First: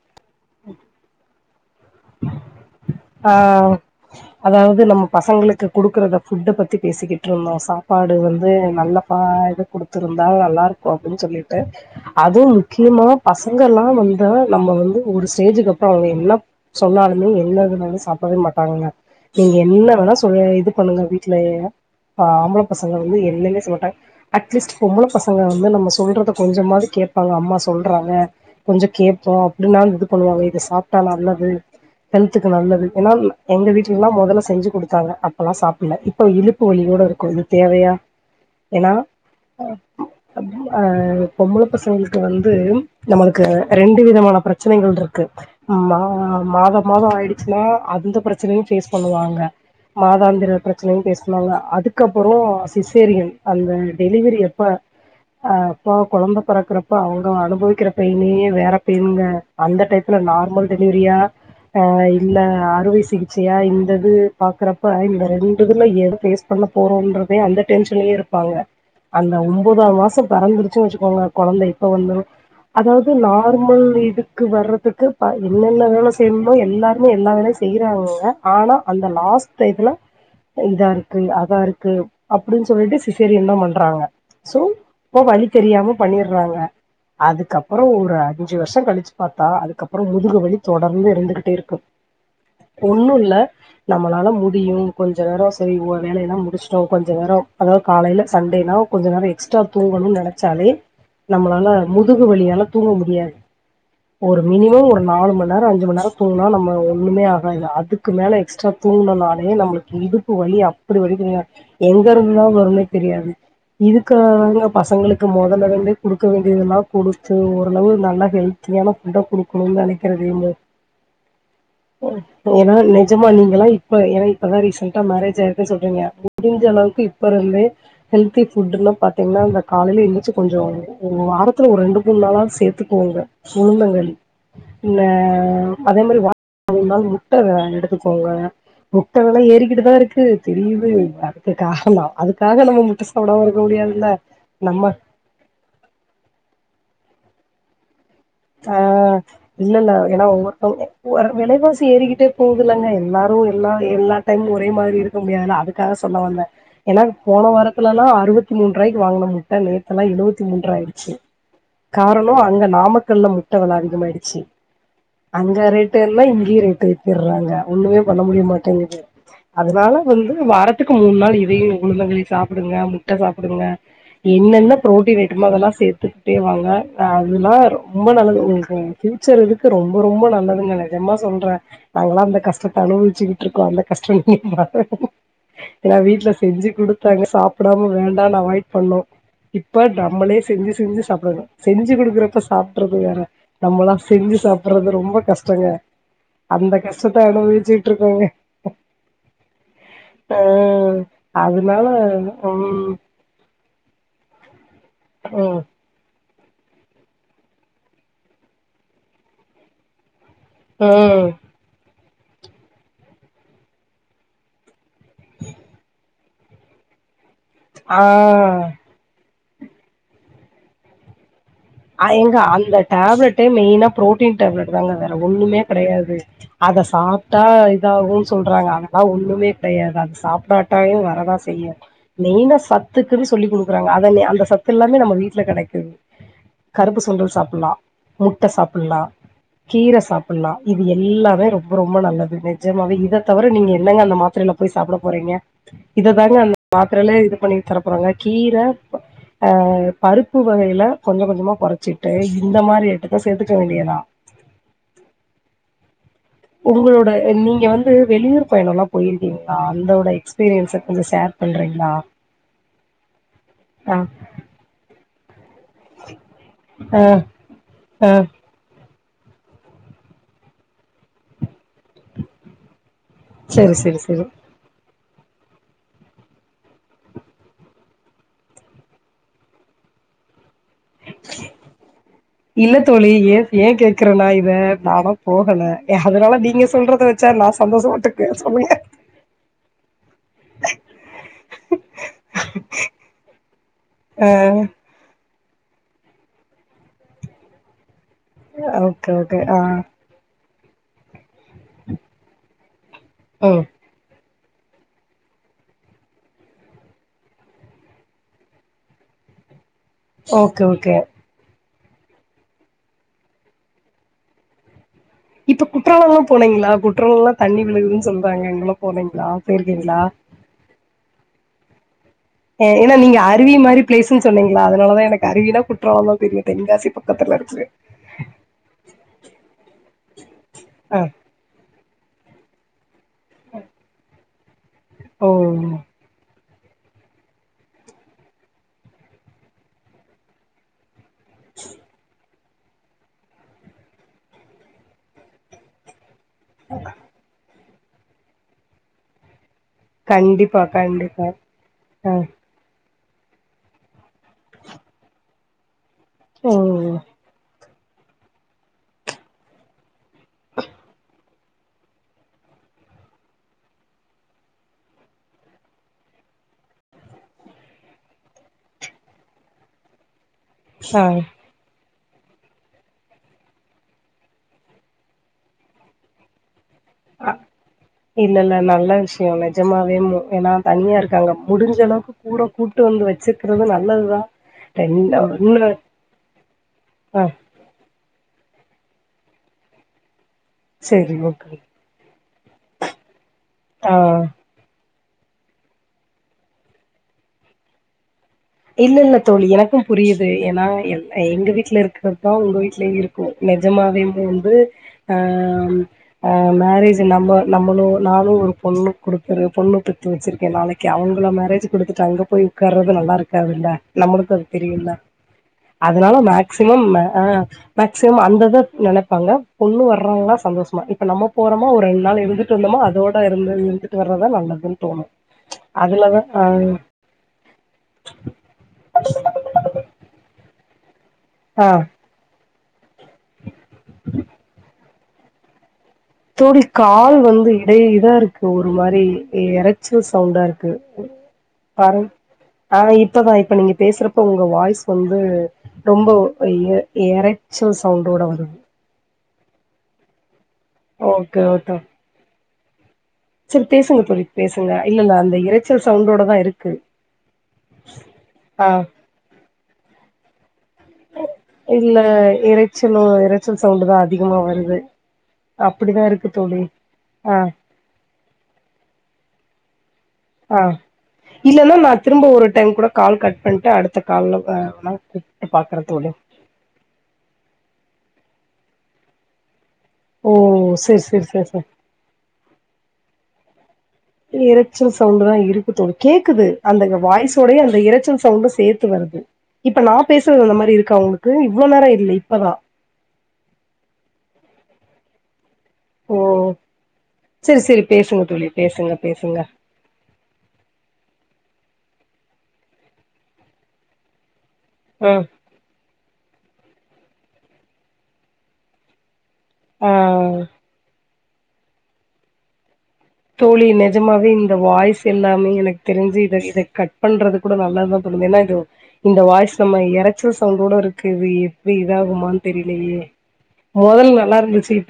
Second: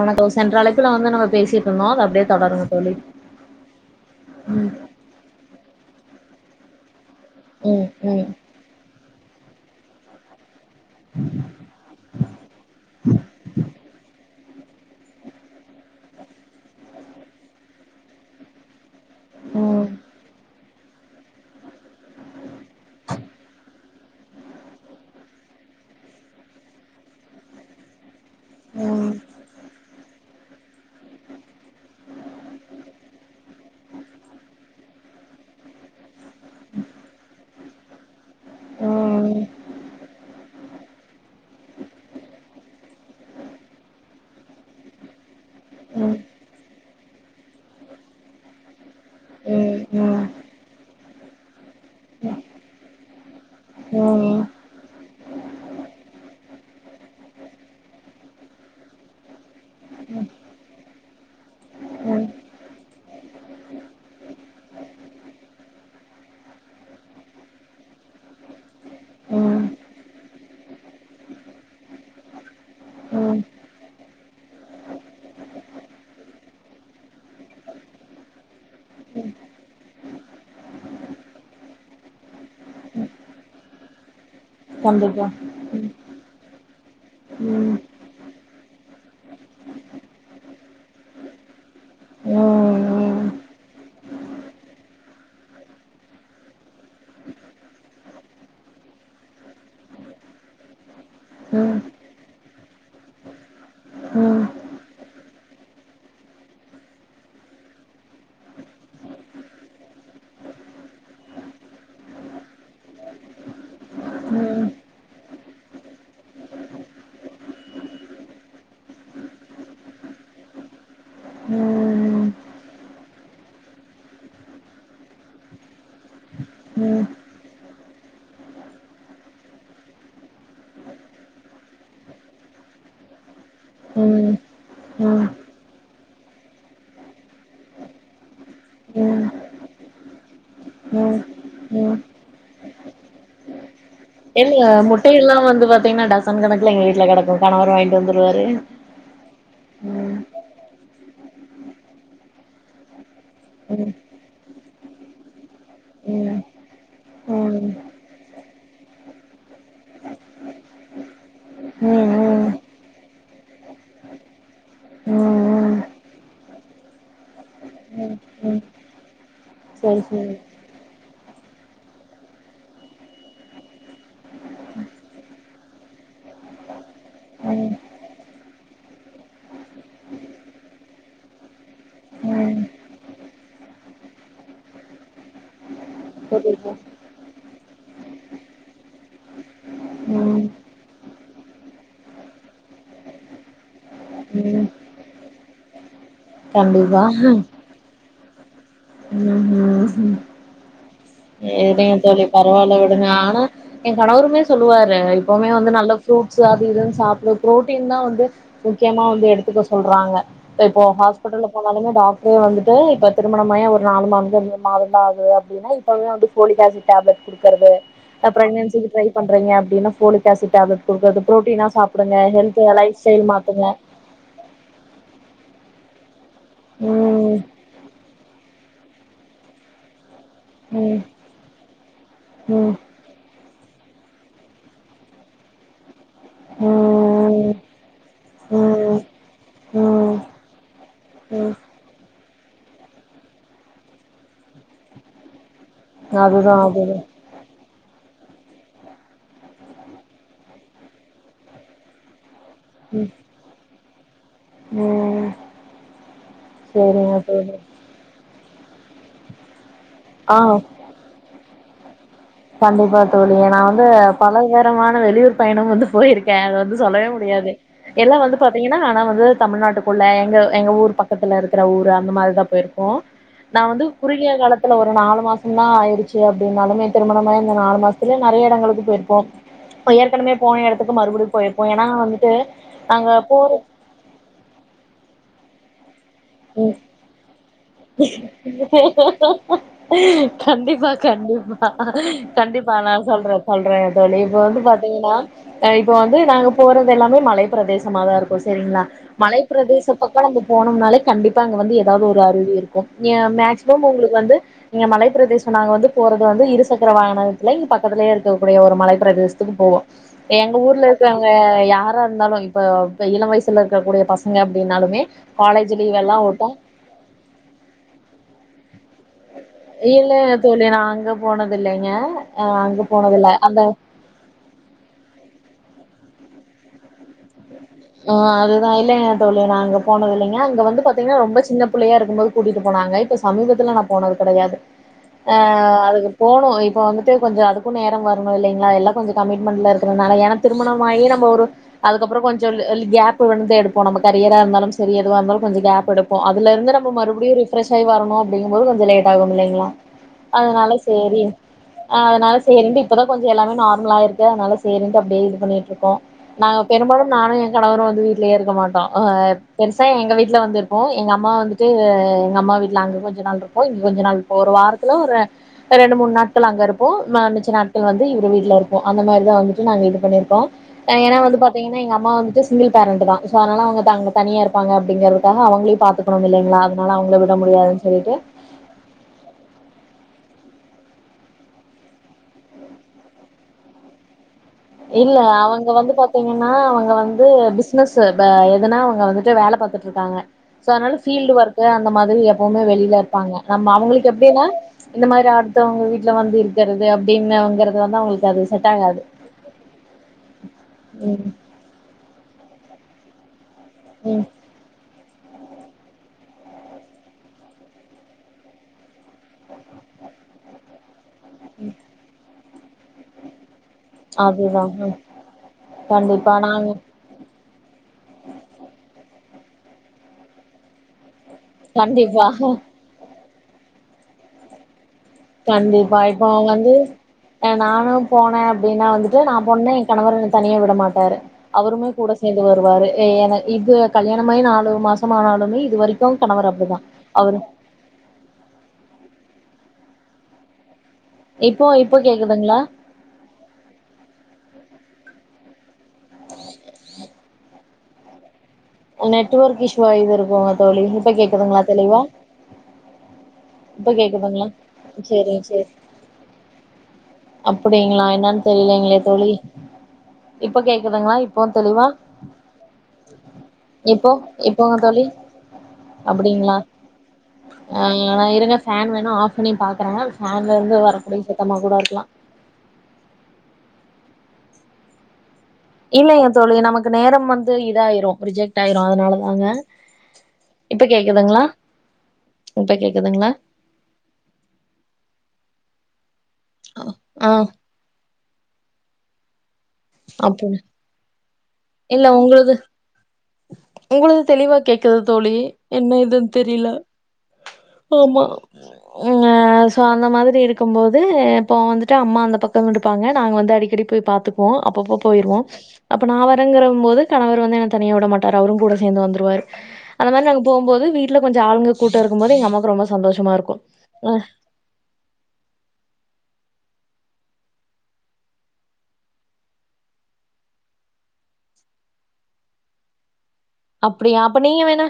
உனக்கு சென்ற அளவுக்கு வந்து நம்ம பேசி ஆ ம் அதாவது நம்ப பசங்களுக்கு குடுக்குறத ஃபுட்ட பத்தி பேசிக்கிட் ட்ருந்தோ ம் சாப்பாடு ம் வந்து நல்ல பா [unintelligible] குடுத்திருந்தா நல்லாருக் ஒ அப்டின்னு சொல்லிட்டு அது முக்கியமா பசங்களா வந்தா நம்ம வந்து ஒருஸ் டேஜுக்கு அப்புறோ அவங்க எல்லா சொன்னாலுமே என்னதுல சாப்பிடவே மாட்டாக நீங்க ம் ம் ம் ம் என்ன ம் வேணா சொல்லுங்க இது பண்ணுங்க வீ மெய்னா ஆம்பள பசங்க வந்து எதுவுமே சொல்லட்டாங்க அட்லீஸ்ட் பொம்பள பசங்க வந்து நம்ம சொல்றத கொஞ்சமாவது கேப்பாங்க அம்மா சொல்றாங்க ம் கொஞ்சோ ம் கேப்போ அப்டின்னான் இது பண்ணுவாங்க து சாப்ட்டா நல்லது ஹெல்த்துக்கு நல்லது எனா எங்க வீட்லல்லா மொதல்ல செஞ்சு குடுத்தாங்க அப்பல்லா சாப்புல்ல இப்ப இடுப்பு வலியோட இருக்கோ இது தேவையா ஏனா அ பொம்பள பசங்களுக்கு வந்து நம்மளுக்கு ரெண்டு விதமான பிரச்சனைகள் இருக்கு மா மாத மாத ஆயிடுச்சுன்னா அந்த பிரச்சனையு ஃபேஸ் பண்ணுவாங்க மாதாந்திர பிரச்சனையு ஃபேஸ் பண்ணுவாங்க அதுக்கப்பறோ சிசேரியன் அந்த டெலிவரி அப்ப அ அப்பா கொழந்த பெறக்குறப்போ அவுங்க அனுபவிக்கிற பெய்னே வேற பெய்னுங்க அந்த டையத்துல நார்மல் டெலிவரியா அ இல்ல அறுவை சிகிச்சையா இந்தது பாக்குறப்ப இந்த ரெண்டு இதுல எத ஃபேஸ் பண்ண போறோம்றதே அந்த டென்ஷன்லயே இருப்பாங்க ம் அந்த ம் ஒன்பதா மாசம் பெறந்துருச்சுன் வச்சுக்கோங்க கொழந்த இப்ப வந்துரு அதாவ்து ம் ம் நார்மல் இது க்கு வர்றத்துக்கு ப என்னென்ன வேல செய்னுமோ எல்லாருமே எல்லா வேலயு செய்றாங்கங்க ஆனா அந்த லாஸ்ட் டையத்துல இந்தாருக்கு அதாருக்கு அப்புடின்‌ சொல்ட்டு சிசேரியன்தா பண்றாங்க சோ இப்ப கண்டிப்பா வலி ம் தெரியாம பண்ணிர்றாங்க ம் ம் அதுக்கப்பறோ ஒரு அ ஞ்சு வருஷ கழிச்சு பாத்தா அதுக்கப்பற முதுகு வலி தொடர்ந்து இருந்துகிட்டே இருக்கு ம் ம் ம் ம் ம் ம் ஒன்னு இல்ல நம்மளால முடியும் கொஞ்ச நேர செரி வேலயெல்லா முடிச்ட்டோ கொஞ்ச நேர அதா காலைல சண்டேனா கொஞ்ச நேர எக்ஸ்ட்ரா தூங்கணுன் நெனச்சாலே நம்மளால ம் ம் முதுகு வலியால தூங்க முடியாது ம் ம் ஒரு மினிமம் ஒரு நாலு மண்நேர அஞ்சு மண்நேர தூங்குனா ‌நம்ம ஒன்னுமே ஆகாது அதுக்கு மேல எக்ஸ்ட்ரா தூங்குனனாலயு நம்ளுக்கு இடுப்பு வலி அப்பிடி வலிக்குங்க எங்கருந்துதா வரும்னே தெரியாது இதுக்காகதாங்க பசங்களுக்கு மொதல்லருந்தே குடுக்க வேண்டியதெல்லா குடுத்து ஓரளவு நல்லா ஹெல்த்தியான ஃபுட்டா குடுக்கனுன் நெனக்கிற [unintelligible] ஏன்னா நெஜமா நீங்கல்லா இப்ப ஏனா இப்பதா ரீசண்டா மேரேஜ் ஆயிருக்குனு சொல்றீங்க முடுஞ்ச அளவுக்கு இப்பருந்தே ஹெல்தி ஃபுட்டுன்னா பாத்தீங்னா இந்த காலைல எந்திர்ச்சி கொஞ்சொ வாரத்துல ஒரு ரெண்டு மூண் நாளாவ்து சேத்துக்கோங்க உளுந்தங்களி இந்த அதே மாரி வாரத்துல ஓரு நாள் முட்ட எடுத்துக்கோங்க முட்ட வெல ஏறிக்கிட்டு தா இருக்கு [unintelligible] தெரியிது அதுக்கு காரண அதுக் காக நம்ம முட்ட சாப்டாம இருக்க முடியாது இல்ல முட்டையெல்லா வந்து பாத்தீங்னா டசன் கணக்குல எங்க வீட்ல கடக்கு கணவர் வாங்கி ஆ இல்ல நா ம் ஏனா ஒவ்வொருத்தவ்ங்க ஒர் வெலைவாசி ஏறிக்கிட்டே போவுதுல்லங்க எல்லாரு எல்லா எல்லா டைம் ஒரே மாரி இருக்க முடியாதுல அதுக்காக சொல்ல ம் வந்தெ ஏன்னா போன ம் ம் வாரத்துலல்லா அறுவத்தி மூன்ருவாய்க்கு வாங்குன முட்ட நேத்தெல்லா எழுவத்தி மூன்ருவா ஆயிடுச்சு ம் ம் காரணொ அங்க நாம கல்ல முட்ட வெல அதிகமாயிடுச்சி ம் அங்க ம் ரேட்டு ஏர்னா இங்கயு ரேட்டு ஏத்திர்றாங்க ஒன்னுமே ம் பண்ண முடிய ம் மாட்டெங்குது அதுனால சரி வந்து சரி வார த்துக்கு மூணு நாள் இதையு உளுந்தங்களி சாப்புடுங்க முட்ட சாப்புடுங்க என்னென்ன புரோட்டின் ஐட்டமோ அதெல்லா சேத்துக்கிட்டே வாங்க அதெல்லா ம் ரொ ம்ப நல்லது உங்களுக்கு ஃபியூச்சர் இதுக்கு ரொம்ப ரொம்ப நல்லதுங்க நெஜம்மா சொல்றெ நாங்கல்லா அந்த ம் கஷ்டத்த அனுபவிச்சுக்கிட்ருக்கோ அந்த கஷ்ட [inaudible] [unintelligible] வீட்ல செஞ்சி புரியுது குடுத்தாங்க சாப் க்டாம் வேண்டான்னு அவாய்ட் பண்ணோ இப்ப ம் டம்மளே செஞ்சு செஞ்சு சாப்படணு செஞ்சு குடுக்குறப்ப சாப் ட்றது வேற நம்மல்லா செஞ்சி ம் சாப்பறது ரொம்ப கஷ்டங்க அந்த கண்டிப்பா கஷ்டத்தை அனுபவிச்சிட்டு இருக்கங்க ஆ அதனால சேறிங் தோழி பரவால்ல ம் விடுங்க ஆனா எ கணவுருமே சொல்லுவார் அ இப்பவுமே ம் வந்து நல்ல ஃப்ரூட் ட்சு அது இது சாப்டு ப்ரோட்டீன் தா வந்து முக்கியமா வந்து எடுத்துக்க சொல்றாங்க இப்போ ம் ஹாஸ்பிட்டல்ல போனாலுமே டாக் து வந்துட்டு இப்ப திருமணமாய் ஒரு நாலு மாத நால நாள்த ஆகுது அப்டின்னா இப்பவே வந்துட்டு ஃபோலிகேசி டேப்லெட் டுக்கிறது ஆ அப்ற ஏந்திக்க ட்ரை பண் ப்ரங்யாரிட்டி ஃபோலிக்ஆசிட் டேப்லெட் குடுக்கறது புரோட்டீனா ஐங்க சாப்டுங்க எங்க ஹெல்த் அந்த லைஃப் ஸ்டைல் டேப்லெட்டே மாத்துங்க மெய்னா ப்ரோட்டீன் டேப்லெட் தாங்க வேற ஒண்ணுமே கெடையாது அத ம் சாப்ட்டா இதாகு சொல்றாங்க அதலா ஒண்ணுமே டையாதா சாப்டாடாயு ம் வரதா செய்யு மெய்னா ம் சத்துக்குனு சொல்லி குடு ப்புறாங்க அத அந்த சத்தெல்லாமே நம்ம வீட்ல கெடைக்குது கருப்பு சுண்டல் ம் சாப்புலா முட்டை சாப்புலா ம் கீர ம் சாப்புலா இது எல்லாமே ம் ரொம்ப ரொம்ப நல்லது நிஜமவே இத தவிர நீங்க என்னங்க அந்த மாத்ரல போய் சாப்ட போறீங்க இததாங்க அதுதா அந்த அதுதா மாத்ரல இது பண்ணி தரப்போறாங்க கீர ப் அ பருப்பு வகையில கொஞ்ச கொஞ்சமா கொறச்சிட்டே இந்த மாரி ம் ஐட்டத்தை சேர்த்துக்க வேண்டியதா ம் உங்குளோட சேரிங்க தோழி நீங்க வந்து வெளியூர் பயணல்லா போய்ருக்கிங்ளா அந்த ஒரு ஆ எக்ஸ்பீரியன்ச கொஞ்ச ஷேர் பண்ற ளா கண்டிப்பா தோழி நா வந்து பல நேரமான வெளியூர் பயணம் வந்து போயிருக்கே அதை வந்து சொல்லவே முடியாது ஆ எல்லா வந்து பாத்தீங்கன்னா நா வந் து தமிழ்நாட்டுக்குள்ள எங்க எங்க ஊர் பக்கத்துல இருக்கிற ஊர அந்த மாரி தா போயிரு கோ நா சரி, வந்து சரி, சரி. குறுகிய காலத்துல ஒரு நாலு மாசந்தா ஆயிருச்சு அப்டின்னாலுமே திருமணமாயி இந்த நாலு மாசத்துலயெ நறைய எடங்களுக்கு போயிருப்போ இப்ப ஏற்கனவே போன எடத்துக்கு மறுபடியு போயிருப்போ ஏன்னா வந்துட்டு இல்ல தோழி நாங்க ஏ போற ஏ கேக்குறனா இத நாலா போகல அதனால நீங்க சொல்றத வச்சா நான் சந்தோஷப்பட்டுக்குவேன் சொல்லுங்க. கண்டிப்பா கண்டிப்பா கண்டிப்பா நா சொல்றே சொல்றே தோழி ஆ இப்ப வந்து பாத்தீங்கனா இப்ப வந்து நாங்க போறதெல்லாமே மலை பிரதே சமாதா இருக்கு செரிங்ளா ஓகே, ஓகே. ஆ மலைப்பிரதேச பக்க நம்ம போனொம்னாலே கண்டிப் பா அங்க வந்து எதாவ்து ஒரு அருவி இருக்கு ஏ ம். மேக்சிமம் ஒங்ளுக்கு வந்து இங்க மலைப் பிரதேச நாங்க வந்து போறது வந்து இருசக்கர வாகனத்துல இங்க பக்கத்துலயே இருக்கக்கூடிய ஒரு மலைப்பிரதேசத்துக்கு போவோ எங்க ஓகே, ஊர்ல ஓகே. இருக்கவுங்க யா ரா இருந்தாலு‌ இப்ப ப இளம் வயசுல இருக்கக்கூடிய பசங்க அப்டின்னாலுமே காலேஜ் லீவ் எல்லா குற்றாலொல்லா விட்டா போனீங்ளா குற்றாலொல்லா தண்ணி விழுகுதுன் சொல்றாங்க அங்கல்லா இல்ல தோழி நா அங்க போனதில்லைங்க அ ஏனா நீங்க அருவி மாரி பிளேஸுன் சொன்னீங்களா அதனாலதா எனக்கு அருவினா குற்றாலந்தா தெரியு தென்காசி பக்கத்துலருக்குது ஆ அதுதா இல்லைங்க தோழி நா அங்க போனதில்லெங்க அங்க வந்து ஆ பாத்தீங்னா ரொம்ப சின்ன புள்ளையா இருக்கும் போது கூட்டிட்டு போனாங்க இப் ப சமீபத்துல நா போனது கடையாது ஓ ஆ அதுக்கு போனு இப் ப வந்துட்டு கொஞ்ச அதுக்கு நேர வரனு இல்லைங்ளா எல்லா கொஞ்ச கமிட்மெண்ட்ல இருக்குறனால எனக் திருமணமாகியெ ந [unintelligible] அதுக்கப்றொ கொஞ் [unintelligible] கேப்பு வந்து எடுப்போ நம்ம கரியரா இருந்தாலும் சரி எதுவா இருந்தாலு கொஞ்ச கேப் எடுப் பொ அதுலெருந்து நம்ம மறுபடியு ரிஃ ப்ரஷ் ஆயி வரனு அப்டிங்கம்மோது கொஞ்ச லேட்டாகும் இல்லைங்ளா கண்டிப்பா அதுனால சேரி கண்டிப்பா அ ஆ அதுனால சேரின்டு இப்பதா கொஞ்ச எல்லாமே நார்மலா இருக்கு அதனால சேரின்டு அப்டியே இது பண்ணிட்ருக்கோ நாங்க ம் ம் பெரும்பாலும் நானு எ‌ கணவரு வந்து வீட்லயே இருக்க மாட்டோ அ பெருசா எங்க வீ ட்ல வந்துருப்போ எங்க அம்மா வந் து எங்க அம்மா வீட்ல அங்க கொஞ்ச நாள் இருப்போ இங்க கொஞ்ச நாள் இருப்போ ஒரு வாரத்துல ஒரு ரெண்டு மூணு நாட்கள் அங்க இருப்போ ந மிச்ச நாட்கள் வந்து இவரு வீட்ல இருப்போ அந்த மாதிரி தா வந்துட்டு நாங்க இது பண்ணிருக்கோ ஆ ஏனா வந்து பாத்தீங்க எங்க அம்மா வந்துட்டு சிங்கிள் பேரண்ட் தா சொ அதனால அவங்க தங்க தனியா இருப்பாங்க அப்டிங்கிறதுக்காக அவங்களயு பாத்துக்கணு இல்லிங்ளா அ இல்லல்ல நல்ல விஷய நிஜமாவே மு ஏன்னா தனியா இருக்காங்க முடிஞ்ச அளவுக்கு கூட கூட்டு வந்து வச்சுக்கறது நல்லது தா இல்ல அவங்க வந்து பாத்தீங்கன்னா அவங்க ஆ வந்து பிசினசு பா எதுனா அவங்க வந்துட்டு வேல பத்துட்டுருக்காங்க சோ அதனால சரி பீல்டு ஓகே ஒர்க்கு அந்த மாதிரி ப்போமே வெளில இருப்பாங்க ஆம்மா ஆ அவங்களுக்கு எப்டின்னா இந்த மாதிரி அடுத்தவங்க வீட்ல வந்து இருக்கிறது அப்டின்னங்கறதுல தா அவுங் அது செட்டாகாது எனக்கும் புரியுது ஏன்னா எங்க வீட்ல இருக்கறதா உங்க வீட்லயு இரு ம் நெஜமாவேவுந்து ஆ மேரேஜ் நம்ப நம்பளு நானு ஒரு பொண்ணு கொடுக்குற பொண்ணு பெத்து வச்சுருக்கே நாளைக்கு அவங் ப்ல மேரஜ்குடுத்துட்டு அங்க போய் கார்றது நல்லா இருக் க்காதுல்ல நம்மளுக்கு அது அதுதா தெரியும்ல அதனால கண்டிப்பா நாங்க மேக்சிமம் ம அ மேக்சிமம் அந்த து நெனப்பாங்க பொண்ணு வர்றவங்க சந்தோஷமா இப்ப நம்ம போறமா ஒரு ரெண்டு நாள் கண்டிப்பா இருந்துட்டு வந்தமா அதோட இருந்து இருந்து டு வர்றதா நல்லதுன் தோணு கண்டிப்பா இப்போ அவங்க வந்து அ நானு போனே அப்டின்னா வந்துட்டு நா பேண்ணன எ கணவர் தனியா ய விட மாட்டாரு ஆ அவருமே கூட சேர்ந்து வரு வருவாறு இது கல்யாணமாய் நாலு மாசம்மானாலுமே இதுவரைக்கு தோழி கால் வந்து இடை இதா இருக்கு ஒரு மாரி எற சு சவுண்டா இருக்கு இப்போ இப்போ பாரு கேக்குதுங்களா ஆ இப்பதா இப்ப நீங்க பேசுறப்ப உங்க வாய்ஸ் வந்து ரொம்ப எ எறச்சல் ச சவுண்டோட வரு நெட்வொர்க் இஸ்ஷுவா ஏது இருக்கு தோழி இப்ப ஓகே கேக்குதுங்ளா ஓகே தெளிவா சரி இப்ப பேசுங்க தோழி கேக்குதுங்களா பேசுங்க இல்லல்ல அந்த சேரிங்க சேரி இறைச்சல் சவுண்டோடதா இருக்கு அப்டிங்களா என்னன்னு ஆ தெரியலங்களே தோழி இப்ப கேக்குதுங்களா இப்போ தெளிவா இல்ல இரைச்சலோ இரைச்சல் சவுண்டு தா இப்போ அதிகமா இப்போங்க வருது தோழி அப்பிடிதா இருக்கு அப்டிங்களா தோழி ஆ நா இருங்க ஃபேன் வேணா ஆஃப் பண்ணி பாக்குறே ஃபேன்ல ஆ இருந்து வரக்கூடிய சத்தமா இல்லன்னா கூட நா இருக்கலா திரும்ப ஒரு டைம் கூட கால் கட் பண்ட்டு அடுத்த கால்ல வ வெனா கூப் இல்லெங்க தோழி நமக்கு நேரம் வந்து இதாயிரு ரிஜெக்ட் ஆயிரு அதுனால தாங்க ஓ இப்ப செர் செர் கேக்குதுங்களா செர் செ இப்ப கேக்குதுங்களா இரைச்சல் சவுண்டு தா இருக்கு தோழி கேக்குது அந்த ஆ வாய்ஸோடையெ அந்த இரச்சல் சவுண்டு சேத்து வருது இப்ப நா பேசுறது அப்போ அந்த மாரி இருக்கா உங்ளுக்கு இல்ல உங்களுது உங்களுது தெளிவா கேக்குது தோழி என்ன ஓ இதுன் தெரில செரி செரி பேசுங்க ஆமா தோழி பேசுங்க அ பேசுங்க சோ அந்த மாதிரி இருக்கும்போது இப்ப வந்து ட்டு அம்மா அந்த பக்கமிடுக்காங்க நாங்க வந்து அடிக்கடி போய் பாத்து ப்போ அப்பப்ப ம் போயிருவோ அப்ப நா வ ரங்கறம்மோது கணவர் வந்து என தனியா வுட மாட்டாரு அவரு கூட சேந்து வந்துருவாரு ஆ அந்த மாரி நாங்க போம்போது வீ ட்ல கொஞ்ச ஆளுங்க கூட்ட இருக்கும் போது எங்க அம்மாக்கு ரொம்ப சந்தோஷமா இருக்கு தோழி அ நெஜமாவே இந்த வாய்ஸ் எல்லாமே எனக்கு தெருஞ்சு இத இத கட் பண்றது கூட நல்லதுதா தோனுது ஏன்னா இது இந்த வாய்ஸ் நம்ம எரச்சல் சவுண்டோட இருக்கு இது எப்டி இதாகுமான் தெரிலயே அப்டியா அப்ப நீங்க வேணா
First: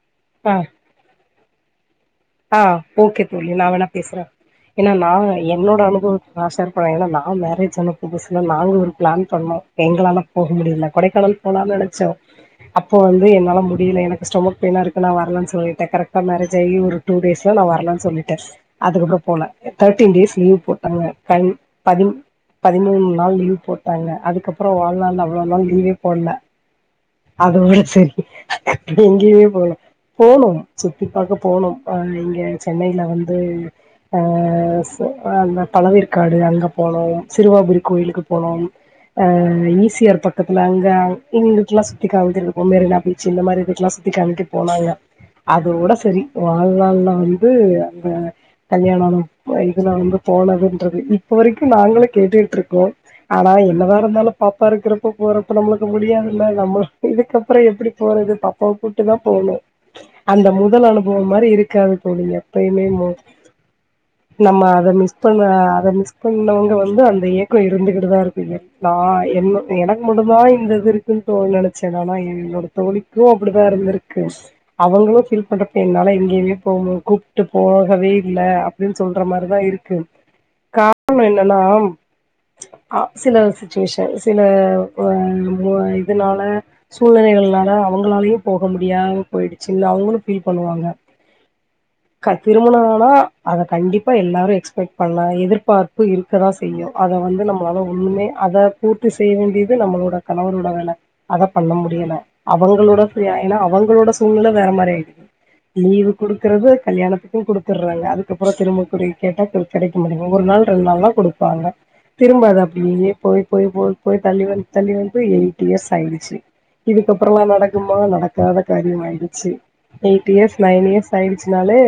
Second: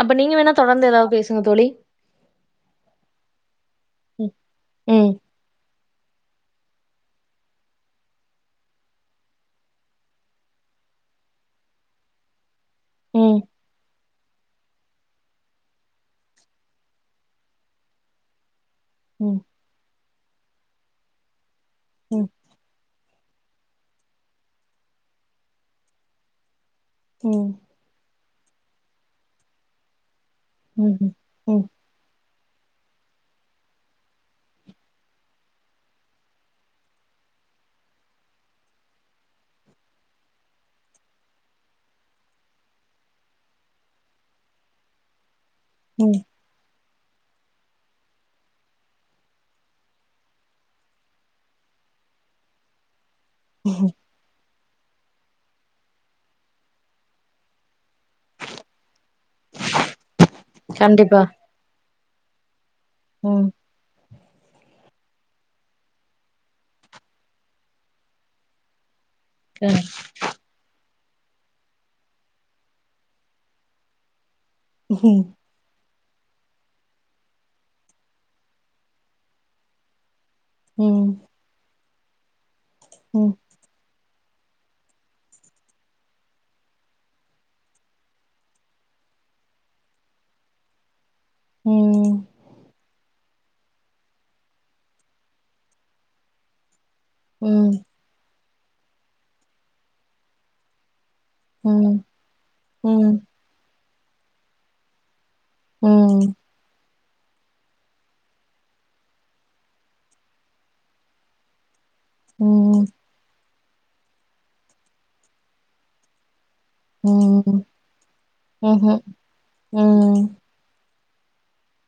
அப்ப நீங்க ஆ வேணா தொடர்ந்து எதா பே ‌சுங்க தோழி ஆ ஓகே தோழி நா வேணா பேசுறே ம் என்னா நா என்னோட அனு பவொ நா ஷேர் பண்ண ஏனா நா மேரேஜ் ஆன புதுசுல நாங்க ஒரு பிளான் பண்ணோ எங்களால போக முடியில கொடைக்கானல் போலான் நெனச்சோ அப்போ வந்து ம் என்னால முடியில எனக் கு ஸ்டொமக் பெயினா இருக்கு நா வர்லன் சொல்லிட்டே கரெக்டா மேரேஜ் ஆயி ஒரு டூ டேஸ்ல நா வர்லன் சொல்லிட்டே அதுக்கப்ற ம் போல த ட்டீன் டேஸ் லீவ் போட்டாங்க கன் பதி ம் பதிமூணு நாள் லீவ் போட்டாங்க அதுக்கப்றோ வாழ்நாள்ல அவ்ளோ நாள் லீவே போட்ல ம் அதோட செரி எங்யுமே போல போணு ம் சுத்தி ம் பாக்க ம் ம் போனோ இங்க சென்னையில வந்து அ அந்த பழவேற்காடு அங்க போனோ சிறுவாபுரி கோயிலுக்கு போனோ அ ஈ சி ஆர் பக்கத்துல அங்க இங்கிட்டல்லா சுத்தி காமிசிட்டுப்போ மெரினா பீச் இந்த மாரி இது எல்லா சுத்தி காமிச்சிட் போனாங்க அதோட ம் சரி வாழ்நாள்ல வந்து அந்த கல்யாணம் இதுல்லா வந்து போனதுன்றது இப்ப வரைக்கு நாங்களு கேட்டுட்டு இருக்கோ ஆனா என்ன தா இருந்தாலு பா பாக்கிறப்ப போறப்ப நம்மளுக்கு முடியாதுல்ல நம்ம சுத்தி இதுக்கப்பற எப்டி போறது பப்பாவ கூட்டு தா போகணு அந்த முதல் அனுப கண்டிப்பா போமாரி இருக்காது தோழி எப்பயுமே மோ ம் நம்ம அத மிஸ் பன்ன அத மிஸ் பண்ணவங்க வந்து அந்த ஏக்க இருந்துகிட்டுதா இருக்கு சா க என்ன எனக்கு மட்டு தா இந்த இது இருக் இந்தோ நெனச்சே ஆனா எனங்களோட தோழிக்கு அப்டிதா இருந்துருக்கு அவுங்களு ம் ஃபீல் பண்ற என்னால எங்கேயுமே போக கூப்ட்டு போகவே இல்ல அப்டின்னு சொல்ற மாதிரிதா இருக்கு ம் காரண என்னன்னா அஃப் ம் ம் சில சிச்சுவேஷன் சில உஅ உஅ இதுனால சூழ்நிலைகள்னால அவுங்களாலயு போக முடியாம போயிடுச்சுல்ல அவங்களு ஃபீல் பண்ணுவாங்க ம் க்க திருமண ஆனா அதை கண்டிப்பா எல்லாரு எக்ஸ்பெக்ட் பண்ணலா எதிர்பார்ப்பு இருக்கதா செய்யு அத வந்து ம் நம்மளால ஒன்னுமே அத பூர்த்தி செய்ய வேண்டியது நம்மளோட கணவரோட வேல அத பண்ண ம் ம் முடியல அவங்களோட ம் ஃப்ரி ஏன்னா அவங்க அவங்களோ சூழ்நிலை வேற மாரி ஆய்ச் லீவு ம் குடுக்கறது கல்யாண க்கும் குடுத்தடுறாங்க அதுக்கப்ற திருப்பகுறி கேட்டா கிடைக்க மாட்டேங்குது ஒரு நாள் ரெண்டு நாள் தா குடுப்பாங்க திரும்ப அத அப்டியே போய் போய் போய் போய் தள்ளி வந்து தள்ளி வந்து எயிட் இயர்ஸ் ஆயிச்சு இதுக்கப்றமா ம்ஹும் நடக்குமா நடக்காத காரியம ஆயிடுச்சு எய்ட் ம் இயர்ஸ் நைன் இயர்ஸ் சயிச்சுனாலே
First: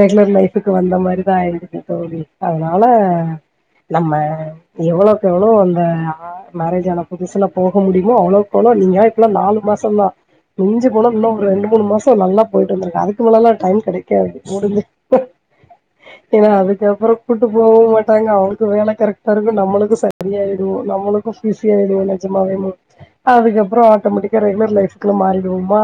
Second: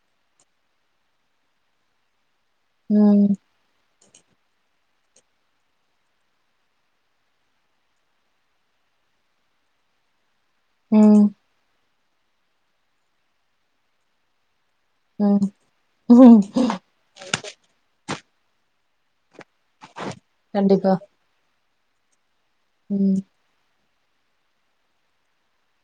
ரெகுலர் லைஃபுக்கு வந்த மாரி தா ஆயிடுச்சு தோழி அதனால ம் நம்ம எவ்ளோக்கெவ்ளோ அந்த மேரேஜ் ஆன புதுசுல போக முடியுமோ அவ்ளோக்கவ்ளோ நீங்க இப்பல்லா நாலு மாசந்தா மிஞ்சி ம் போனா இன்னு ம் ஒரு ரெண்டு மூணு மாச நல்லா போயிட்டுருந்தது அதுக்கு மேல்லா டைம் கிடைக்காது முடிஞ் ஏன்னா அதுக்கப்ற கூட்டு போவு மாட் டாங்க அவுனுக்கு வேல கறக் ரு நம்மளுக்கு சரிய ஆயிடும் கண்டிப்பா நம்மளுக்கு ஃபிஸ் சேரி உனக் ஜமாவ மு ம் அதுக்கப்ற ட்டமெட்டிக்கெ ரெகுலர் லைஃப்க்கு மாறிடுவோமா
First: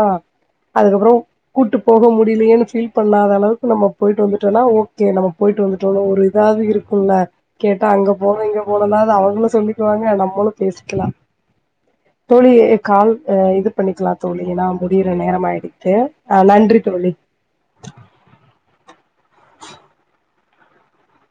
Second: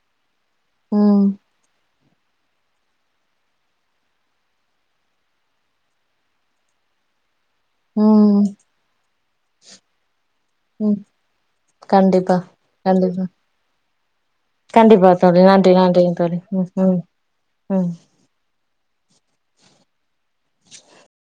அதுக்கப்றம் ம் கூட்டு போக முடியலையேன்னு ஃபீல் பண்ணாத அளவுக்கு நம்ம போயிட்டு வந்துட்டோனா ஓகே நம்ம போயிட்டு வந்துட்டோ ஒரு இதாவுது இருக்குல்ல கேட்டா அங்க போனோ ம் இங்க போனோனாது அவங்களு சொல்லிக்குவாங்க நம்மளு ம் பேசிக்கலா கண்டிப்பா தோழி கால் கண்டிப்பா ஆ இது பண்ணிக்கலா தோழி நா முடியல நேரமாயிடு நன்றிங் தோழி ம் ம் ம் அ [inaudible]